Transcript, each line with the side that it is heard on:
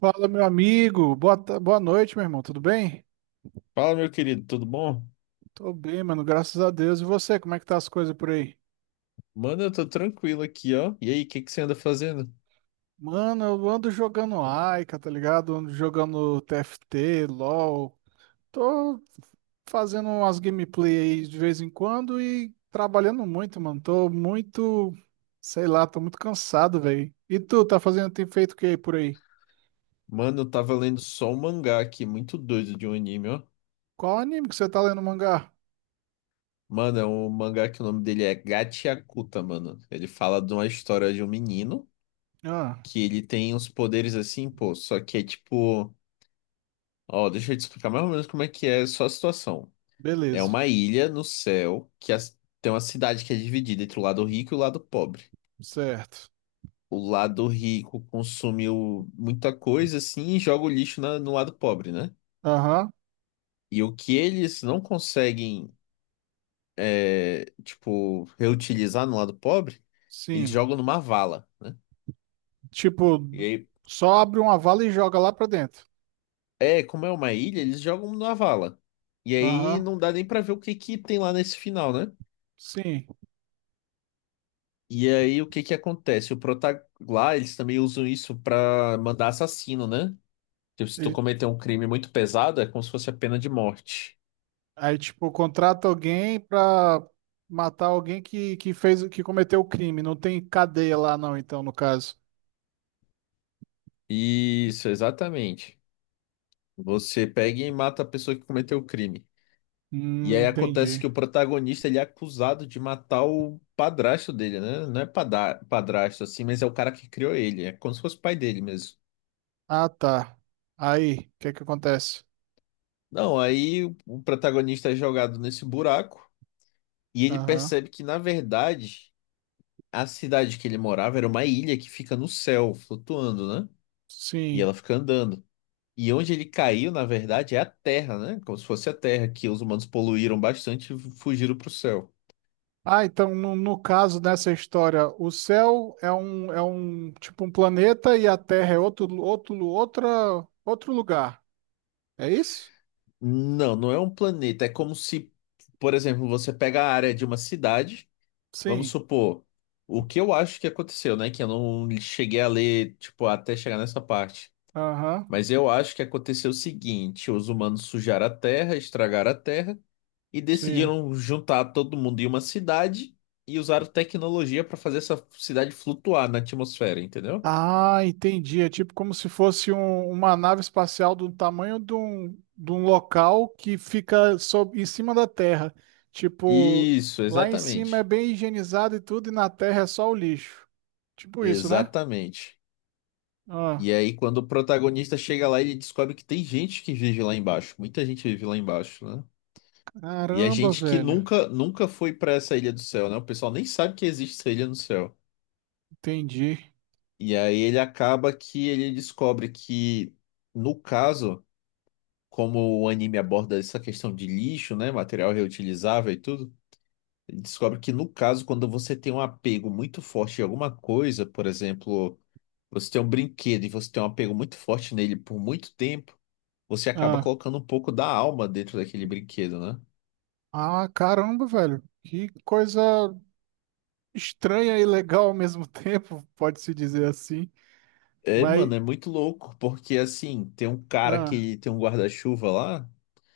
right: Fala, meu amigo. Boa noite, meu irmão. Tudo bem?
left: Fala, meu querido, tudo bom?
right: Tô bem, mano. Graças a Deus. E você, como é que tá as coisas por aí?
left: Mano, eu tô tranquilo aqui, ó. E aí, o que que você anda fazendo?
right: Mano, eu ando jogando Aika, tá ligado? Ando jogando TFT, LoL. Tô fazendo umas gameplay aí de vez em quando e trabalhando muito, mano. Tô muito, sei lá, tô muito cansado, velho. E tu, tá fazendo, tem feito o que aí por aí?
left: Mano, eu tava lendo só um mangá aqui, muito doido de um anime, ó.
right: Qual anime que você tá lendo mangá?
left: Mano, é um mangá que o nome dele é Gachiakuta, mano. Ele fala de uma história de um menino
right: Ah,
left: que ele tem uns poderes assim, pô, só que é tipo. Ó, deixa eu te explicar mais ou menos como é que é só a situação. É
right: beleza.
left: uma ilha no céu que tem uma cidade que é dividida entre o lado rico e o lado pobre.
right: Certo.
left: O lado rico consumiu muita coisa assim e joga o lixo no lado pobre, né?
right: Aham,
left: E o que eles não conseguem, é, tipo, reutilizar no lado pobre, eles
right: sim.
left: jogam numa vala, né?
right: Tipo,
left: E aí,
right: só abre uma vala e joga lá pra dentro.
left: é, como é uma ilha, eles jogam numa vala. E aí
right: Aham,
left: não dá nem pra ver o que que tem lá nesse final, né?
right: sim.
left: E aí o que que acontece? O prota lá, eles também usam isso pra mandar assassino, né? Tipo, se tu
right: Ele-
left: cometer um crime muito pesado, é como se fosse a pena de morte.
right: Aí, tipo, contrata alguém pra matar alguém que cometeu o crime. Não tem cadeia lá, não, então, no caso.
left: Isso, exatamente. Você pega e mata a pessoa que cometeu o crime. E aí acontece que
right: Entendi.
left: o protagonista ele é acusado de matar o padrasto dele, né? Não é padrasto assim, mas é o cara que criou ele. É como se fosse o pai dele mesmo.
right: Ah, tá. Aí, o que é que acontece?
left: Não, aí o protagonista é jogado nesse buraco e ele
right: Aham,
left: percebe que, na verdade, a cidade que ele morava era uma ilha que fica no céu, flutuando, né? E ela
right: sim.
left: fica andando. E onde ele caiu, na verdade, é a terra, né? Como se fosse a terra que os humanos poluíram bastante e fugiram para o céu.
right: Ah, então, no caso dessa história, o céu é um, tipo, um planeta e a Terra é outro lugar. É isso?
left: Não, não é um planeta. É como se, por exemplo, você pega a área de uma cidade, vamos
right: Sim.
left: supor, o que eu acho que aconteceu, né? Que eu não cheguei a ler, tipo, até chegar nessa parte.
right: Aham.
left: Mas eu acho que aconteceu o seguinte: os humanos sujaram a terra, estragaram a terra e
right: Sim.
left: decidiram juntar todo mundo em uma cidade e usaram tecnologia para fazer essa cidade flutuar na atmosfera, entendeu?
right: Ah, entendi. É tipo como se fosse uma nave espacial do tamanho de um local que fica sob, em cima da Terra. Tipo,
left: Isso,
right: lá em cima é
left: exatamente.
right: bem higienizado e tudo, e na Terra é só o lixo. Tipo isso, né?
left: Exatamente.
right: Ah,
left: E aí, quando o protagonista chega lá, ele descobre que tem gente que vive lá embaixo. Muita gente vive lá embaixo, né? E é
right: caramba,
left: gente que
right: velho.
left: nunca, nunca foi pra essa ilha do céu, né? O pessoal nem sabe que existe essa ilha no céu.
right: Entendi.
left: E aí ele acaba que ele descobre que, no caso, como o anime aborda essa questão de lixo, né? Material reutilizável e tudo. Ele descobre que, no caso, quando você tem um apego muito forte em alguma coisa, por exemplo, você tem um brinquedo e você tem um apego muito forte nele por muito tempo, você acaba
right: Ah,
left: colocando um pouco da alma dentro daquele brinquedo, né?
right: caramba, velho. Que coisa estranha e legal ao mesmo tempo, pode-se dizer assim.
left: É,
right: Mas,
left: mano, é muito louco, porque assim, tem um cara
right: ah,
left: que tem um guarda-chuva lá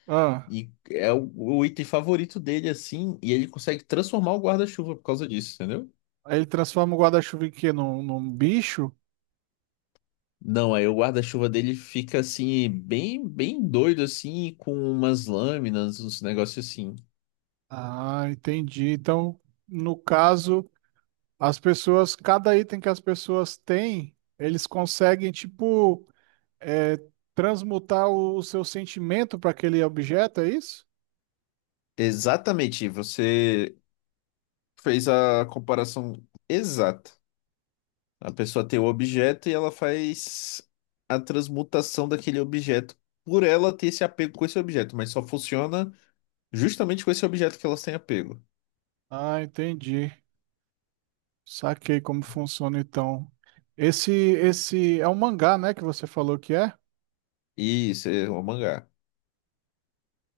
right: ah.
left: e é o item favorito dele, assim, e ele consegue transformar o guarda-chuva por causa disso, entendeu?
right: Aí ele transforma o guarda-chuva em quê? Num bicho?
left: Não, aí o guarda-chuva dele fica assim, bem, bem doido, assim, com umas lâminas, uns negócios assim.
right: Ah, entendi. Então, no caso, as pessoas, cada item que as pessoas têm, eles conseguem, tipo, é, transmutar o seu sentimento para aquele objeto, é isso?
left: Exatamente, você fez a comparação exata. A pessoa tem o objeto e ela faz a transmutação daquele objeto por ela ter esse apego com esse objeto, mas só funciona justamente com esse objeto que elas têm apego.
right: Ah, entendi. Saquei como funciona então. Esse é um mangá, né, que você falou que é?
left: Isso, é um mangá.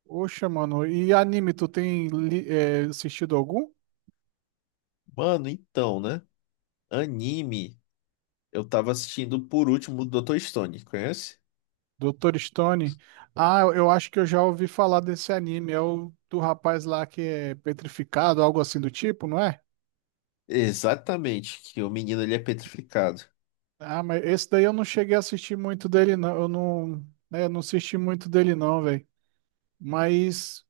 right: Oxa, mano. E anime, é, assistido algum?
left: Mano, então, né? Anime, eu tava assistindo por último o Dr. Stone, conhece?
right: Doutor Stone. Ah, eu acho que eu já ouvi falar desse anime. É o do rapaz lá que é petrificado, algo assim do tipo, não é?
left: Exatamente, que o menino ele é petrificado.
right: Ah, mas esse daí eu não cheguei a assistir muito dele, não. Eu não assisti muito dele, não, velho. Mas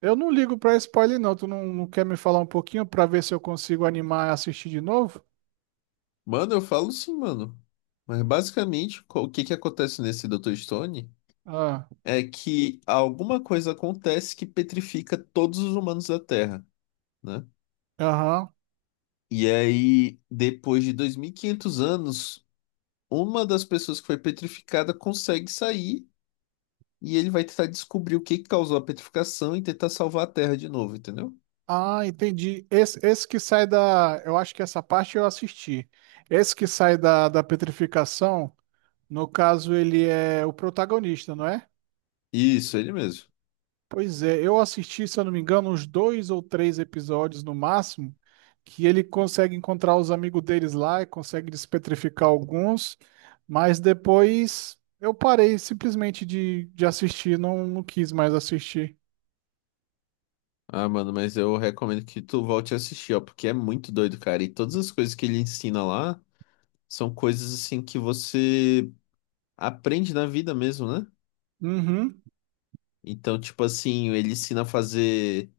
right: eu não ligo pra spoiler, não. Tu não quer me falar um pouquinho pra ver se eu consigo animar e assistir de novo?
left: Mano, eu falo sim, mano. Mas basicamente, o que que acontece nesse Dr. Stone?
right: Ah,
left: É que alguma coisa acontece que petrifica todos os humanos da Terra, né?
right: aham.
left: E aí, depois de 2.500 anos, uma das pessoas que foi petrificada consegue sair e ele vai tentar descobrir o que que causou a petrificação e tentar salvar a Terra de novo, entendeu?
right: Ah, entendi. Esse que sai da. Eu acho que essa parte eu assisti. Esse que sai da petrificação. No caso, ele é o protagonista, não é?
left: Isso, ele mesmo.
right: Pois é, eu assisti, se eu não me engano, uns dois ou três episódios no máximo, que ele consegue encontrar os amigos deles lá e consegue despetrificar alguns, mas depois eu parei simplesmente de assistir, não quis mais assistir.
left: Ah, mano, mas eu recomendo que tu volte a assistir, ó, porque é muito doido, cara. E todas as coisas que ele ensina lá são coisas assim que você aprende na vida mesmo, né?
right: Uhum.
left: Então, tipo assim, ele ensina a fazer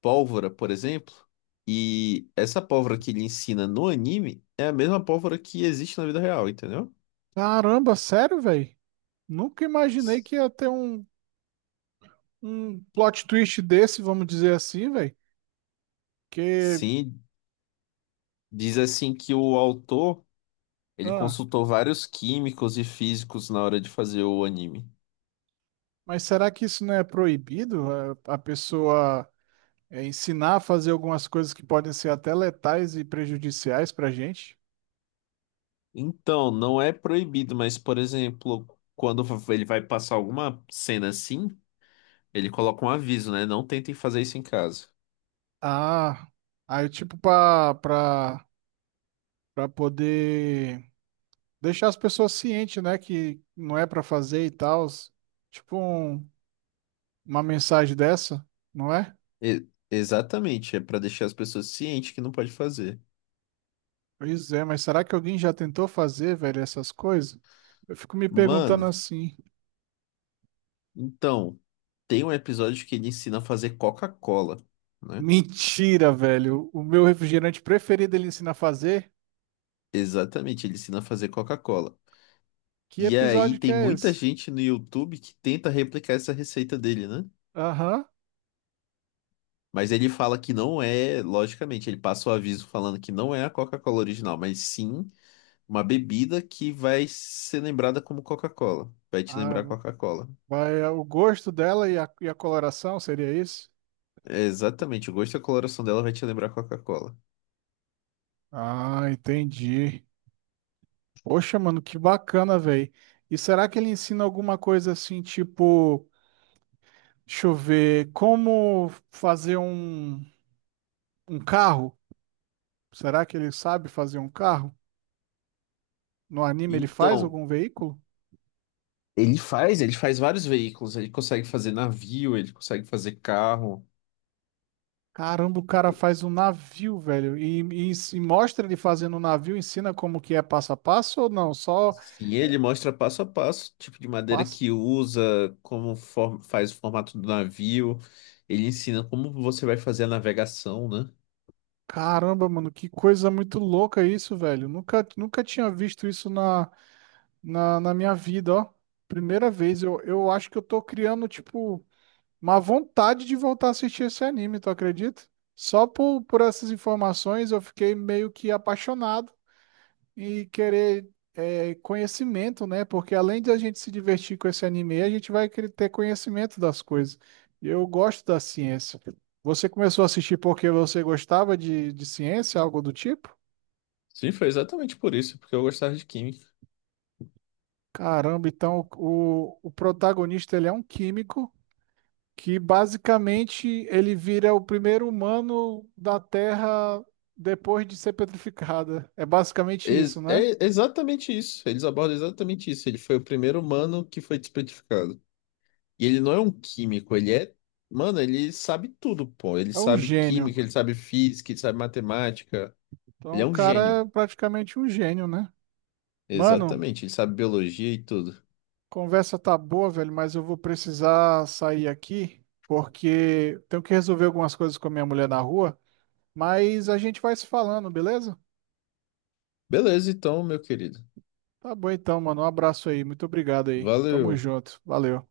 left: pólvora, por exemplo, e essa pólvora que ele ensina no anime é a mesma pólvora que existe na vida real, entendeu?
right: Caramba, sério, velho? Nunca imaginei
left: S-
right: que ia ter um plot twist desse, vamos dizer assim, velho. Que.
left: Sim, diz assim que o autor, ele
right: Ah.
left: consultou vários químicos e físicos na hora de fazer o anime.
right: Mas será que isso não é proibido? A pessoa é, ensinar a fazer algumas coisas que podem ser até letais e prejudiciais para a gente?
left: Então, não é proibido, mas, por exemplo, quando ele vai passar alguma cena assim, ele coloca um aviso, né? Não tentem fazer isso em casa.
right: Ah, aí tipo para poder deixar as pessoas cientes, né, que não é para fazer e tal. Tipo um- uma mensagem dessa, não é?
left: Exatamente, é pra deixar as pessoas cientes que não pode fazer.
right: Pois é, mas será que alguém já tentou fazer, velho, essas coisas? Eu fico me perguntando
left: Mano,
right: assim.
left: então, tem um episódio que ele ensina a fazer Coca-Cola, né?
right: Mentira, velho. O meu refrigerante preferido ele ensina a fazer.
left: Exatamente, ele ensina a fazer Coca-Cola.
right: Que
left: E aí
right: episódio que
left: tem
right: é
left: muita
right: esse?
left: gente no YouTube que tenta replicar essa receita dele, né?
right: Aham.
left: Mas ele fala que não é, logicamente, ele passa o aviso falando que não é a Coca-Cola original, mas sim uma bebida que vai ser lembrada como Coca-Cola. Vai te
right: Ah,
left: lembrar Coca-Cola.
right: vai, é o gosto dela e a coloração, seria isso?
left: É, exatamente, o gosto e a coloração dela vai te lembrar Coca-Cola.
right: Ah, entendi. Poxa, mano, que bacana, velho. E será que ele ensina alguma coisa assim, tipo, deixa eu ver, como fazer um carro? Será que ele sabe fazer um carro? No anime ele faz
left: Então,
right: algum veículo?
left: ele faz, ele faz vários veículos, ele consegue fazer navio, ele consegue fazer carro.
right: Caramba, o cara faz um navio, velho. E mostra ele fazendo um navio, ensina como que é passo a passo ou não? Só
left: Sim, ele mostra passo a passo o tipo de madeira
right: passa.
left: que usa, como faz o formato do navio. Ele ensina como você vai fazer a navegação, né?
right: Caramba, mano, que coisa muito louca isso, velho. Nunca tinha visto isso na minha vida, ó. Primeira vez, eu acho que eu tô criando, tipo, uma vontade de voltar a assistir esse anime, tu acredita? Só por essas informações eu fiquei meio que apaixonado e querer é, conhecimento, né? Porque além de a gente se divertir com esse anime, a gente vai querer ter conhecimento das coisas. E eu gosto da ciência. Você começou a assistir porque você gostava de ciência, algo do tipo?
left: Sim, foi exatamente por isso, porque eu gostava de química.
right: Caramba, então o protagonista ele é um químico que basicamente ele vira o primeiro humano da Terra depois de ser petrificada. É basicamente isso, né?
left: É exatamente isso, eles abordam exatamente isso. Ele foi o primeiro humano que foi despetrificado. E ele não é um químico, ele é. Mano, ele sabe tudo, pô. Ele
right: É um
left: sabe
right: gênio.
left: química, ele sabe física, ele sabe matemática.
right: Então
left: Ele é
right: o
left: um
right: cara
left: gênio.
right: é praticamente um gênio, né? Mano,
left: Exatamente. Ele sabe biologia e tudo.
right: conversa tá boa, velho, mas eu vou precisar sair aqui porque tenho que resolver algumas coisas com a minha mulher na rua, mas a gente vai se falando, beleza?
left: Beleza, então, meu querido.
right: Tá bom então, mano. Um abraço aí. Muito obrigado aí. Tamo
left: Valeu.
right: junto. Valeu.